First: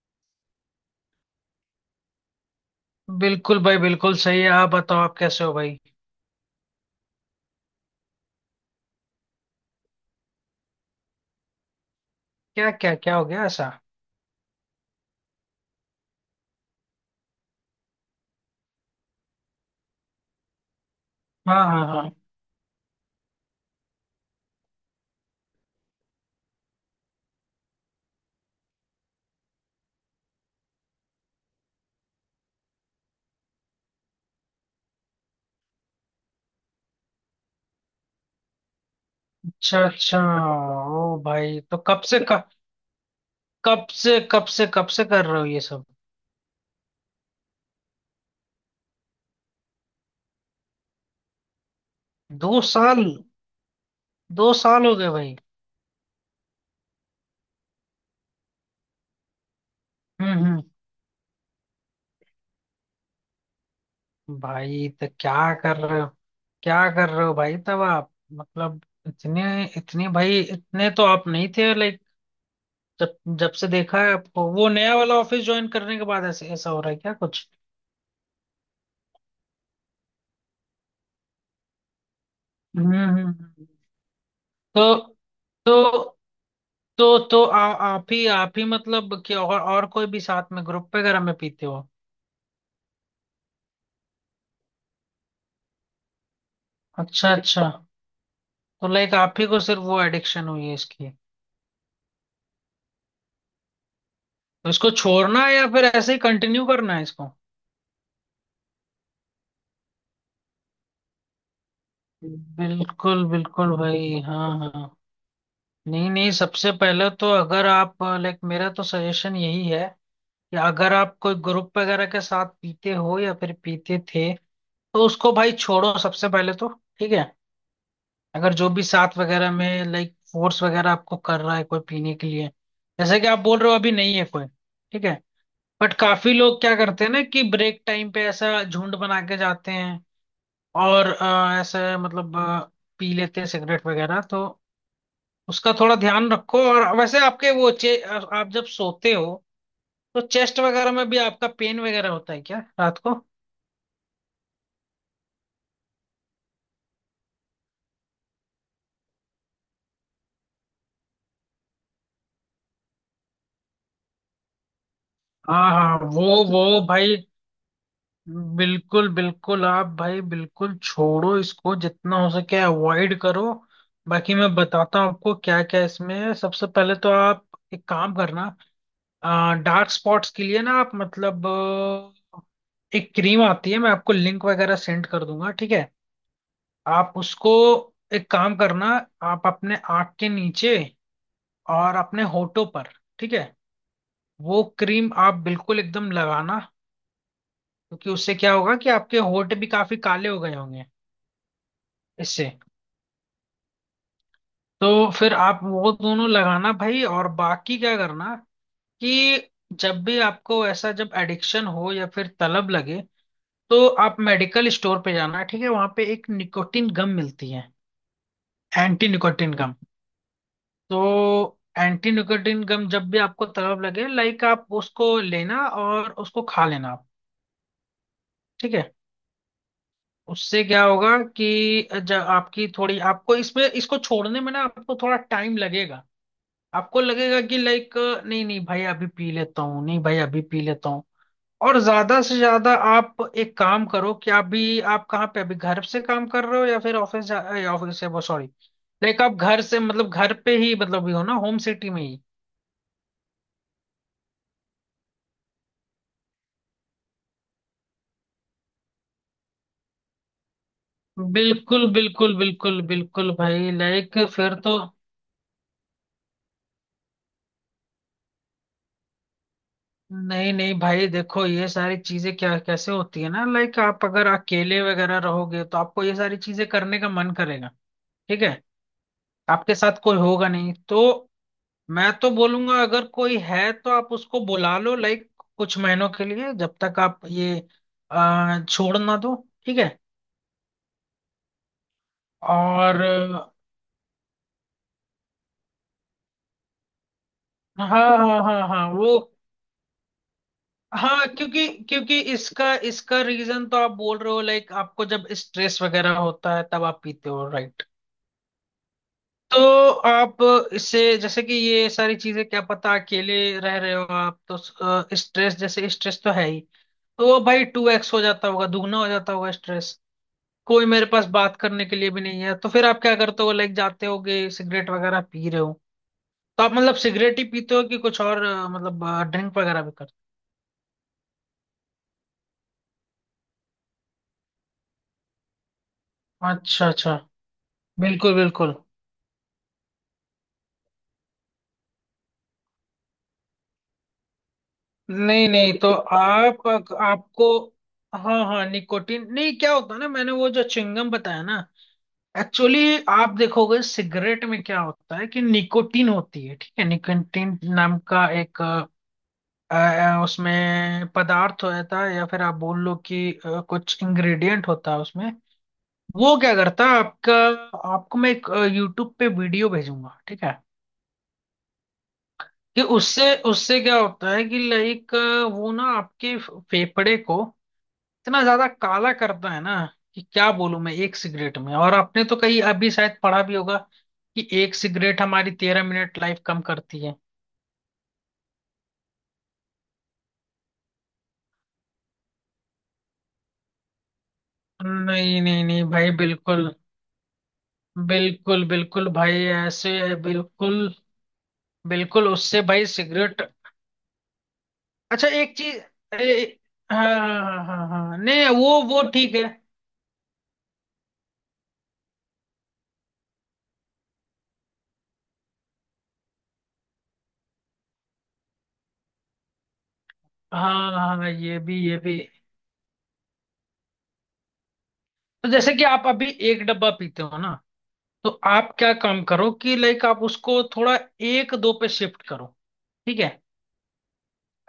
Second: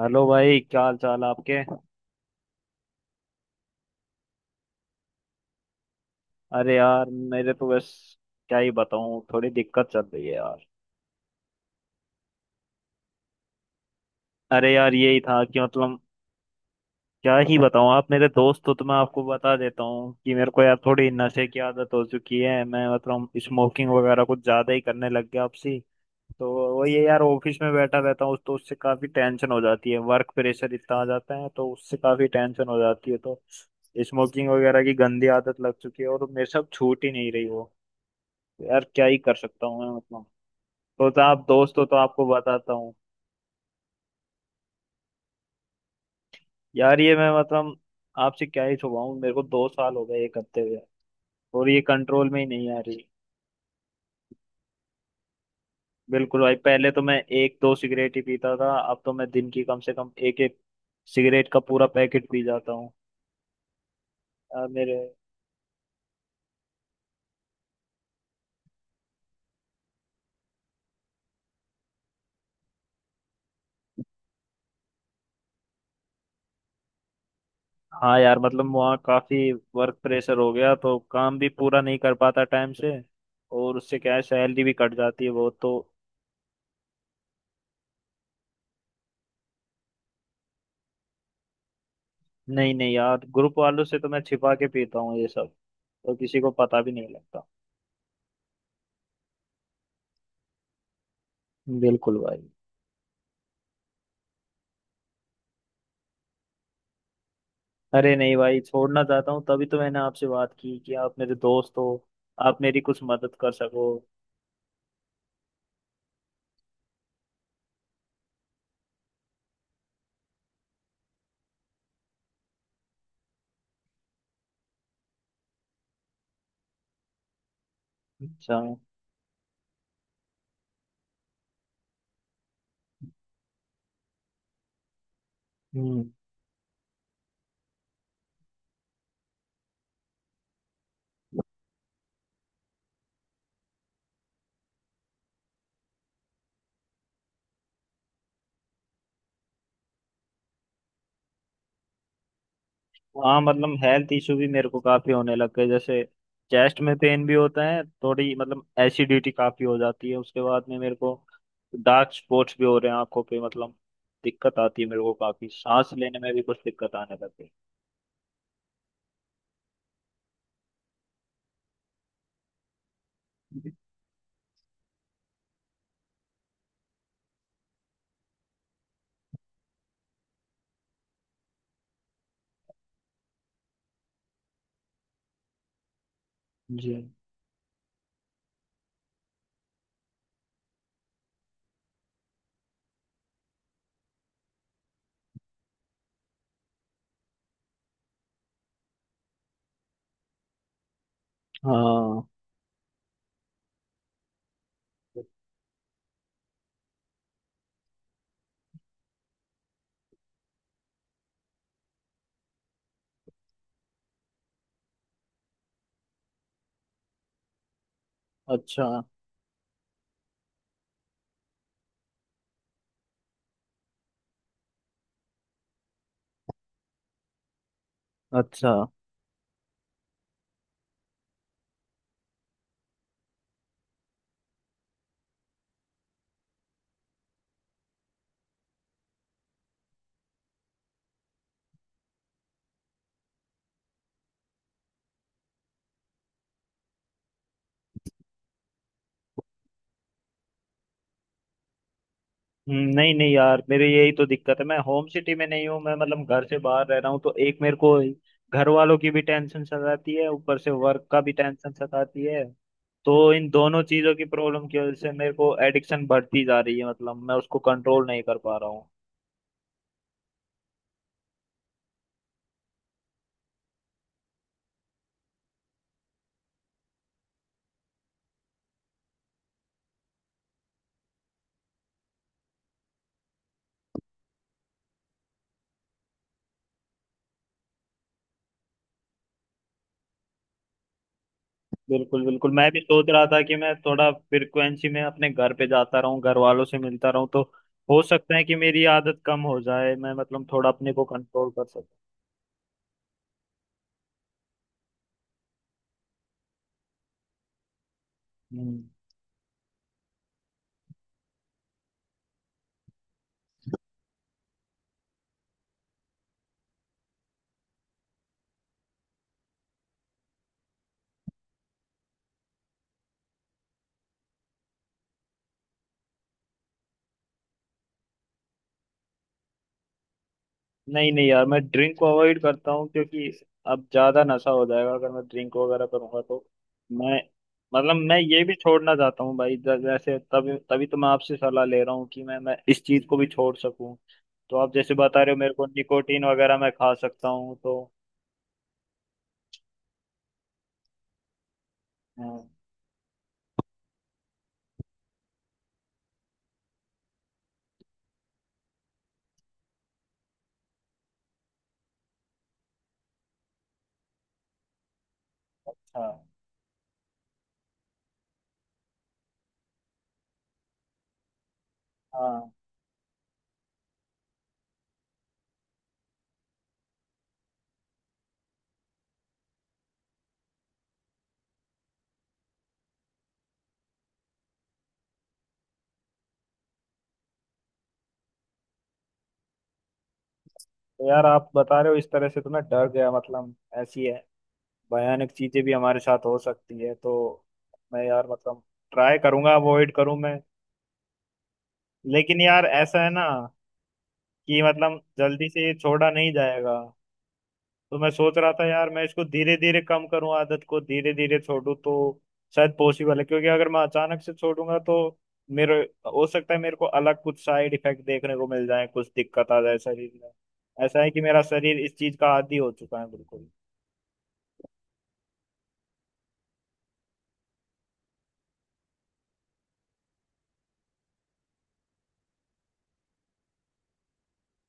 Hello भाई, क्या हाल चाल आपके। बिल्कुल भाई। बिल्कुल सही है। आप बताओ, आप कैसे हो भाई? अरे यार, मेरे तो बस क्या ही बताऊं, थोड़ी दिक्कत चल रही है यार। क्या क्या क्या हो गया ऐसा? अरे यार, यही था कि क्या ही बताऊं, आप मेरे दोस्त हो तो मैं आपको बता देता हूँ कि मेरे को यार थोड़ी नशे की हाँ, हाँ, आदत हो हाँ। चुकी है। मैं मतलब स्मोकिंग वगैरह कुछ ज्यादा ही करने लग गया आपसी। तो वही है यार, ऑफिस में बैठा रहता हूँ तो उससे काफी टेंशन हो जाती है, वर्क प्रेशर इतना आ जाता है तो उससे काफी टेंशन हो जाती है। तो स्मोकिंग वगैरह की गंदी आदत लग चुकी है और मेरे से अब छूट ही नहीं रही वो। यार, क्या ही कर सकता अच्छा, हूँ मैं अच्छा। तो, ओ तो आप भाई, तो दोस्त हो तो आपको बताता हूँ। कब से कब से कब से कर रहे हो ये सब? यार, ये मैं आपसे क्या ही छुपाऊँ, मेरे को 2 साल हो गए ये करते हुए और ये कंट्रोल में ही दो नहीं आ साल रही। 2 साल हो गए भाई? बिल्कुल भाई, पहले तो मैं 1 2 सिगरेट ही पीता था, अब तो मैं दिन की कम से कम हम्म, एक एक हम्म। सिगरेट का पूरा पैकेट पी जाता हूँ। यार भाई, मेरे। तो क्या कर रहे हो, क्या कर रहे हो भाई? तब आप मतलब इतने, इतने भाई, इतने तो आप नहीं थे। लाइक जब जब से देखा है आपको, वो नया वाला ऑफिस ज्वाइन करने के बाद ऐसे ऐसा हो रहा है क्या कुछ? हाँ यार, मतलब वहाँ काफी वर्क प्रेशर हो गया तो काम भी पूरा नहीं कर पाता टाइम से। हम्म, हम्म, और उससे क्या है, सैलरी भी कट तो जाती है बहुत तो। तो तो आप ही मतलब कि, और कोई भी साथ में ग्रुप वगैरह में पीते हो? नहीं नहीं यार, ग्रुप वालों से तो मैं छिपा के पीता हूँ ये सब, तो किसी को पता भी नहीं अच्छा, लगता। अच्छा। तो लाइक आप ही को सिर्फ वो एडिक्शन हुई है इसकी? बिल्कुल भाई। तो इसको छोड़ना है या फिर ऐसे ही कंटिन्यू करना है इसको? अरे नहीं भाई, छोड़ना चाहता हूँ, तभी तो मैंने आपसे बात की कि आप मेरे दोस्त हो, आप मेरी कुछ बिल्कुल मदद कर बिल्कुल सको। भाई। हाँ, हाँ। नहीं, नहीं, सबसे पहले तो अगर आप लाइक, मेरा तो सजेशन यही है कि अगर आप कोई ग्रुप वगैरह के साथ पीते हो या फिर पीते थे, तो उसको भाई छोड़ो सबसे पहले तो। ठीक है? अगर अच्छा। जो भी साथ वगैरह में लाइक फोर्स वगैरह आपको कर रहा है कोई पीने के लिए, जैसे कि आप बोल रहे हो अभी नहीं है कोई, ठीक है। बट हम्म। काफी लोग क्या करते हैं ना कि ब्रेक टाइम पे ऐसा झुंड बना के जाते हैं और ऐसे मतलब पी लेते हैं सिगरेट वगैरह। तो उसका थोड़ा ध्यान रखो। और वैसे आपके वो चे आप जब सोते हो तो चेस्ट वगैरह में भी आपका पेन वगैरह होता है क्या रात को? हाँ मतलब हेल्थ इशू भी मेरे को काफी होने लग गए। जैसे चेस्ट में पेन भी होता है, थोड़ी मतलब एसिडिटी काफी हो जाती है उसके बाद में मेरे को, डार्क स्पॉट्स भी हो रहे हैं आंखों पे, मतलब दिक्कत आती है मेरे को, काफी हाँ, सांस हाँ, लेने में भी वो कुछ वो दिक्कत आने भाई लग बिल्कुल, बिल्कुल आप भाई बिल्कुल छोड़ो इसको जितना हो सके, अवॉइड करो। गई। बाकी मैं बताता हूँ आपको क्या क्या इसमें है। सबसे पहले तो आप एक काम करना, डार्क स्पॉट्स के लिए ना आप मतलब एक क्रीम आती है, मैं आपको लिंक वगैरह सेंड कर दूंगा। ठीक है? जी। आप उसको एक काम करना, आप अपने आँख के नीचे और अपने होठों पर, ठीक है, वो क्रीम आप बिल्कुल एकदम लगाना। क्योंकि उससे क्या होगा कि आपके होठ भी काफी काले हो गए होंगे हाँ। इससे। तो फिर आप वो दोनों लगाना भाई। और बाकी क्या करना कि जब भी आपको ऐसा जब एडिक्शन हो या फिर तलब लगे, तो आप मेडिकल स्टोर पे जाना, ठीक है, वहां पे एक निकोटिन गम मिलती है, अच्छा एंटी निकोटिन गम। तो एंटी निकोटिन गम जब भी आपको तलब लगे लाइक, आप उसको लेना और उसको खा लेना आप। अच्छा। ठीक है? उससे क्या होगा कि जब आपकी थोड़ी आपको इसमें इसको छोड़ने में ना आपको थोड़ा टाइम लगेगा। आपको लगेगा कि लाइक, नहीं नहीं भाई अभी पी लेता हूँ, नहीं भाई अभी पी लेता हूँ। और ज्यादा से ज्यादा आप एक काम करो कि अभी आप कहाँ पे, अभी घर से काम कर रहे हो या फिर ऑफिस से, वो सॉरी, लाइक आप घर से मतलब घर पे ही मतलब भी हो ना होम सिटी में ही? नहीं नहीं यार, मेरे यही तो दिक्कत है, मैं होम सिटी में नहीं हूँ, मैं मतलब घर से बाहर रह रहा हूँ तो एक मेरे को घर वालों की भी टेंशन सताती है, ऊपर से वर्क का भी टेंशन बिल्कुल, सताती बिल्कुल, है। बिल्कुल, तो बिल्कुल इन भाई, दोनों चीजों लाइक की फिर प्रॉब्लम तो, की वजह से मेरे को एडिक्शन बढ़ती जा रही है, मतलब मैं उसको कंट्रोल नहीं कर पा रहा हूँ। नहीं, नहीं भाई देखो, ये सारी चीजें क्या कैसे होती है ना, लाइक आप अगर अकेले वगैरह रहोगे तो आपको ये सारी चीजें करने का मन करेगा। ठीक है? आपके साथ कोई होगा नहीं तो मैं तो बोलूंगा अगर कोई है तो आप उसको बुला लो लाइक कुछ महीनों के लिए, जब तक आप ये छोड़ ना दो। ठीक है? बिल्कुल बिल्कुल, मैं भी और सोच रहा था कि मैं थोड़ा फ्रिक्वेंसी में अपने घर पे जाता रहूं, घर वालों से मिलता रहूं तो हाँ, हो सकता हाँ, है कि हाँ, मेरी हाँ, वो, आदत कम हो जाए, मैं मतलब थोड़ा अपने को हाँ, कंट्रोल कर क्योंकि सकूं। क्योंकि इसका इसका रीजन तो आप बोल रहे हो लाइक आपको जब स्ट्रेस वगैरह होता है तब आप पीते हो, राइट? हम्म। तो आप इससे, जैसे कि ये सारी चीजें क्या पता अकेले रह रहे हो आप, तो स्ट्रेस, जैसे स्ट्रेस तो है ही, तो वो भाई 2x हो जाता होगा, दुगना हो जाता होगा स्ट्रेस। कोई मेरे पास बात करने के लिए भी नहीं है, तो फिर आप क्या करते हो, लाइक जाते होगे सिगरेट वगैरह पी रहे हो। तो आप मतलब सिगरेट ही पीते हो कि कुछ और मतलब ड्रिंक वगैरह भी करते नहीं नहीं यार, मैं ड्रिंक को अवॉइड करता हूँ क्योंकि अब ज्यादा नशा हो जाएगा अगर मैं ड्रिंक वगैरह करूंगा तो। हो? अच्छा, अच्छा। मैं मतलब मैं बिल्कुल, ये भी बिल्कुल। छोड़ना चाहता हूँ भाई। जैसे तभी तभी तो मैं आपसे सलाह ले रहा हूँ कि मैं इस चीज को भी छोड़ सकूं। तो आप जैसे बता रहे हो नहीं, मेरे को, नहीं तो, निकोटीन वगैरह आप मैं खा सकता आपको, हूँ तो। हाँ, हाँ, निकोटीन नहीं, क्या होता है ना, मैंने वो जो चिंगम बताया ना, हाँ एक्चुअली आप देखोगे सिगरेट में क्या होता है कि निकोटीन होती है, ठीक है, निकोटीन नाम का एक उसमें पदार्थ होता है, या फिर आप बोल लो कि कुछ इंग्रेडिएंट होता है उसमें। हाँ वो क्या करता है आपका, आपको मैं एक यूट्यूब पे वीडियो भेजूंगा, ठीक है, हाँ। कि उससे उससे क्या होता है कि लाइक वो ना आपके फेफड़े को इतना ज्यादा काला करता है ना, कि क्या बोलूं मैं एक सिगरेट में, और आपने तो कहीं अभी शायद पढ़ा भी होगा कि एक सिगरेट हमारी 13 मिनट लाइफ कम करती है। तो यार, आप बता रहे हो इस तरह से तो मैं डर गया, मतलब ऐसी है भयानक नहीं, चीजें नहीं, भी नहीं हमारे भाई, साथ हो बिल्कुल, सकती है तो। मैं यार मतलब बिल्कुल, बिल्कुल ट्राई भाई करूंगा ऐसे अवॉइड है, करूं मैं। बिल्कुल। बिल्कुल लेकिन उससे यार भाई ऐसा है ना सिगरेट, कि मतलब अच्छा जल्दी एक से ये चीज छोड़ा नहीं ए, जाएगा। हाँ, हाँ, हाँ, हाँ, तो मैं हाँ, सोच नहीं रहा था वो, यार, मैं इसको ठीक है। धीरे धीरे कम करूं, आदत को धीरे धीरे छोड़ूं तो शायद पॉसिबल है। क्योंकि अगर मैं अचानक से छोड़ूंगा तो मेरे, हो सकता है मेरे को अलग कुछ साइड इफेक्ट देखने को मिल जाए, कुछ दिक्कत आ जाए शरीर में। हाँ, ऐसा है हाँ, कि हाँ, मेरा ये भी, शरीर इस ये चीज भी। का आदी हो चुका है बिल्कुल। तो जैसे कि आप अभी एक डब्बा पीते हो ना, तो आप क्या काम करो कि लाइक आप उसको थोड़ा एक दो पे शिफ्ट करो, ठीक है,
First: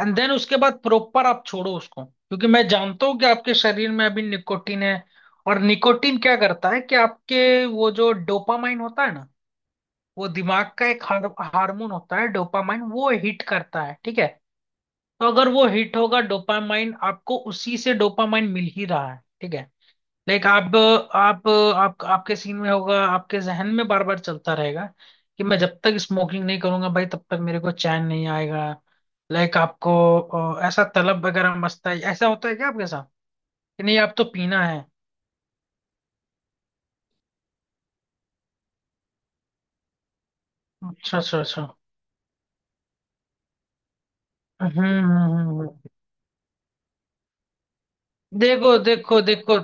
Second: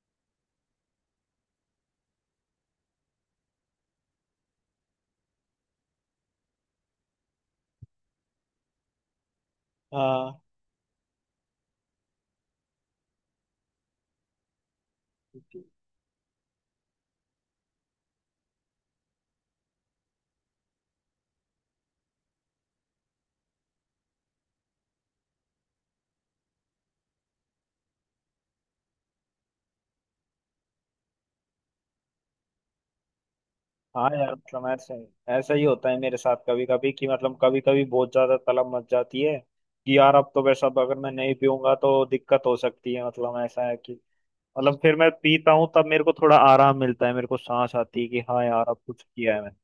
एंड देन उसके बाद प्रॉपर आप छोड़ो उसको। क्योंकि मैं जानता हूँ कि आपके शरीर में अभी निकोटीन है। और निकोटीन क्या करता है कि आपके वो जो डोपामाइन होता है ना, वो हाँ दिमाग का एक हार्मोन होता है, डोपामाइन। वो हिट करता है, ठीक है, तो अगर वो हिट होगा डोपामाइन, आपको उसी से डोपामाइन मिल ही रहा है, ठीक है, लाइक आप आपके सीन में होगा, आपके जहन में बार बार चलता रहेगा कि मैं जब तक स्मोकिंग नहीं करूंगा भाई तब तक मेरे को चैन नहीं आएगा, लाइक आपको ऐसा तलब वगैरह मस्ता है, ऐसा होता है क्या आपके साथ कि नहीं हाँ आप तो यार, पीना मतलब है? ऐसे ऐसा ही होता है मेरे साथ कभी कभी, कि मतलब कभी कभी बहुत ज्यादा तलब मच जाती है कि यार अब तो वैसा, अब अगर मैं अच्छा, नहीं अच्छा, अच्छा। पीऊंगा तो दिक्कत हो सकती है, मतलब ऐसा है कि मतलब हम्म, फिर मैं हम्म, पीता हूँ तब मेरे को थोड़ा आराम मिलता है, मेरे को सांस आती है कि हाँ यार देखो, अब कुछ देखो, किया है मैंने। देखो,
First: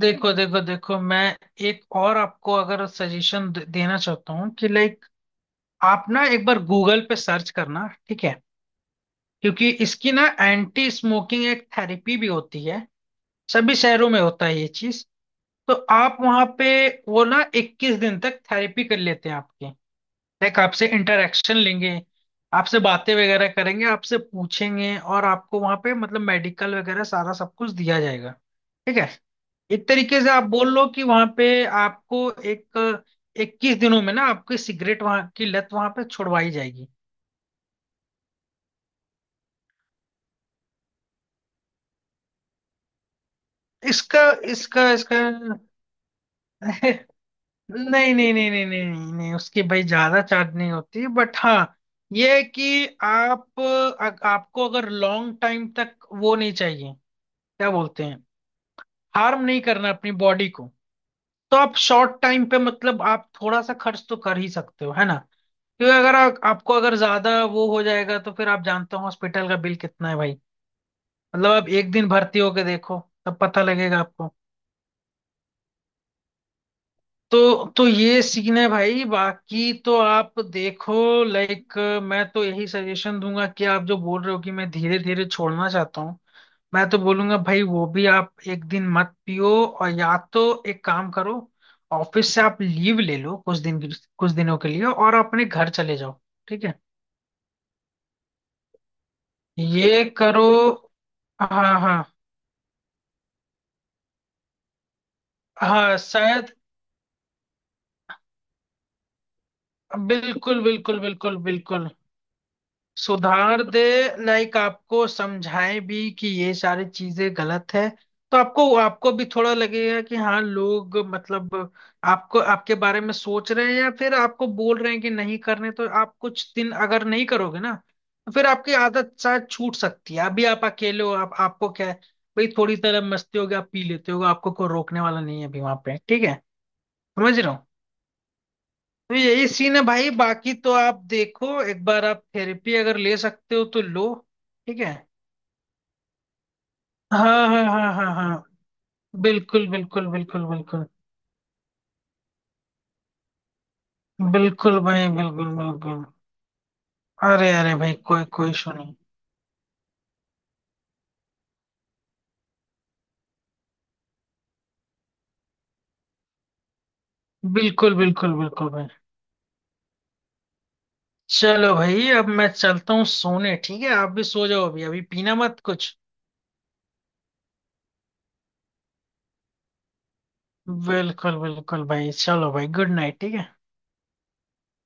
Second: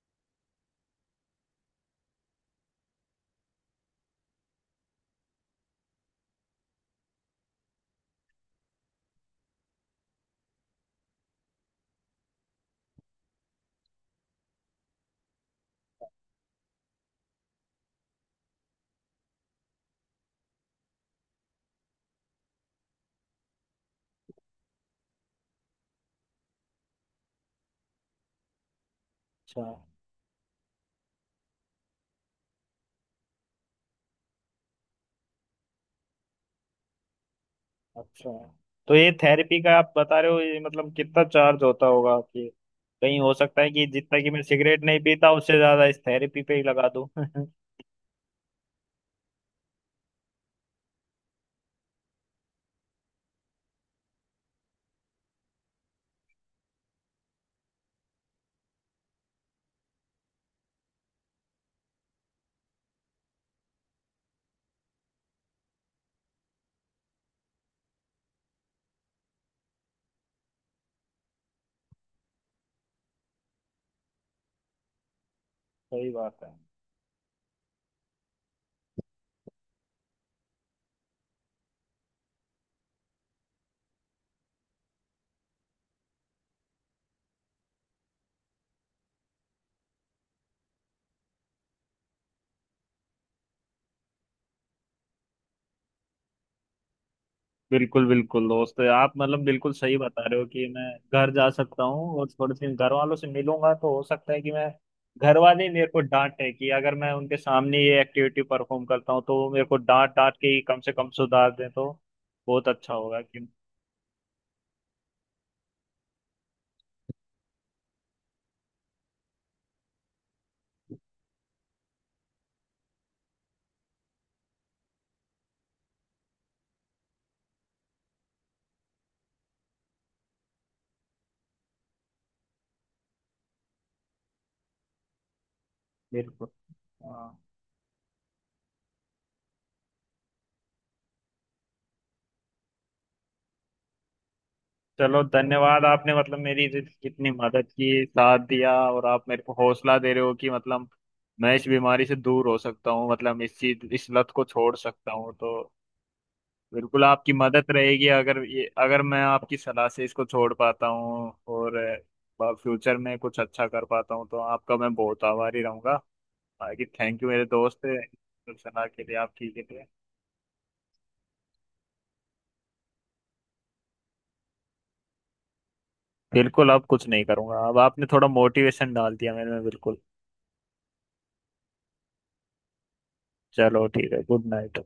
देखो, देखो, देखो, मैं एक और आपको अगर सजेशन देना चाहता हूँ कि लाइक आप ना एक बार गूगल पे सर्च करना, ठीक है, क्योंकि इसकी ना एंटी स्मोकिंग एक थेरेपी भी होती है, सभी शहरों में होता है ये चीज। तो आप वहाँ पे वो ना 21 दिन तक थेरेपी कर लेते हैं आपकी, लाइक आपसे इंटरेक्शन लेंगे, आपसे बातें वगैरह करेंगे, आपसे पूछेंगे, और आपको वहाँ पे मतलब मेडिकल वगैरह सारा सब कुछ दिया जाएगा। ठीक है? अच्छा एक तरीके से आप बोल लो कि वहां पे आपको एक 21 दिनों में ना आपकी सिगरेट, वहां की लत वहां पे छुड़वाई जाएगी। अच्छा। तो ये थेरेपी का आप बता रहे हो, ये मतलब कितना चार्ज होता होगा आपके। कहीं हो सकता है कि जितना इसका कि मैं सिगरेट इसका नहीं इसका पीता उससे ज्यादा इस थेरेपी पे ही लगा दूं। नहीं, नहीं, नहीं, नहीं, नहीं, नहीं, नहीं, उसकी भाई ज्यादा चार्ज नहीं होती, बट हाँ, ये है कि आप आपको अगर लॉन्ग टाइम तक वो नहीं चाहिए, क्या बोलते हैं, हार्म नहीं करना अपनी बॉडी को, तो आप शॉर्ट टाइम पे मतलब आप थोड़ा सा खर्च तो कर ही सकते हो, है ना? क्योंकि अगर आपको अगर ज्यादा वो हो जाएगा, तो फिर आप जानते हो हॉस्पिटल का बिल कितना है भाई, मतलब आप एक दिन भर्ती होके देखो, तब पता लगेगा आपको। सही बात है। तो ये सीन है भाई, बाकी तो आप देखो लाइक, मैं तो यही सजेशन दूंगा कि आप जो बोल रहे हो कि मैं धीरे धीरे छोड़ना चाहता हूँ, मैं तो बोलूंगा भाई वो भी आप एक दिन मत पियो, और या तो एक काम करो, ऑफिस से आप लीव ले लो कुछ दिन, कुछ दिनों के लिए, और अपने घर चले जाओ। ठीक है, बिल्कुल बिल्कुल दोस्त, आप मतलब बिल्कुल सही ये बता रहे हो करो। कि मैं घर जा हाँ, सकता हाँ, हूँ और थोड़े दिन घर वालों से मिलूंगा तो हो सकता है कि मैं, घर वाले ही मेरे हाँ, को डांटे, शायद, कि अगर मैं उनके सामने ये एक्टिविटी परफॉर्म करता हूँ तो वो मेरे को डांट डांट के ही बिल्कुल, कम से बिल्कुल, कम बिल्कुल, सुधार दें तो बिल्कुल बहुत अच्छा होगा कि। सुधार दे, लाइक आपको समझाएं भी कि ये सारी चीजें गलत है, तो आपको आपको भी थोड़ा लगेगा कि हाँ लोग मतलब आपको आपके बारे में सोच रहे हैं, या फिर आपको बोल रहे हैं कि नहीं करने, तो आप कुछ दिन अगर नहीं करोगे ना, तो फिर आपकी आदत शायद छूट सकती है। अभी आप अकेले हो, आप आपको क्या है भाई, थोड़ी तरह मस्ती होगी, आप पी लेते हो, आपको कोई रोकने वाला नहीं है अभी वहां पे। ठीक है? बिल्कुल। हाँ। समझ रहे हो? तो यही सीन है भाई, बाकी तो आप देखो एक बार आप थेरेपी अगर ले सकते हो तो लो। ठीक है? चलो धन्यवाद आपने, मतलब मेरी जितनी हाँ, हाँ, मदद की, हाँ, हाँ, हाँ, साथ दिया, और आप मेरे को बिल्कुल, हौसला बिल्कुल, दे रहे हो बिल्कुल, कि बिल्कुल, मतलब मैं इस बीमारी से दूर हो सकता हूँ, मतलब इस चीज इस लत को छोड़ बिल्कुल भाई, सकता हूँ बिल्कुल, तो। बिल्कुल। बिल्कुल आपकी अरे, मदद अरे भाई, रहेगी, कोई अगर कोई ये इशू नहीं। अगर मैं आपकी सलाह से इसको छोड़ पाता हूँ और फ्यूचर में कुछ अच्छा कर पाता हूँ तो आपका मैं बहुत आभारी रहूंगा। बाकी थैंक यू मेरे दोस्त, बिल्कुल, बिल्कुल, बिल्कुल सलाह भाई। के लिए आपकी के लिए। चलो भाई, अब मैं चलता हूँ सोने, ठीक है, आप भी सो जाओ, अभी अभी पीना मत कुछ। बिल्कुल, अब कुछ नहीं करूंगा, अब आपने थोड़ा मोटिवेशन डाल दिया मेरे में बिल्कुल। बिल्कुल, बिल्कुल भाई, चलो भाई, गुड नाइट, ठीक है। चलो ठीक है, गुड नाइट।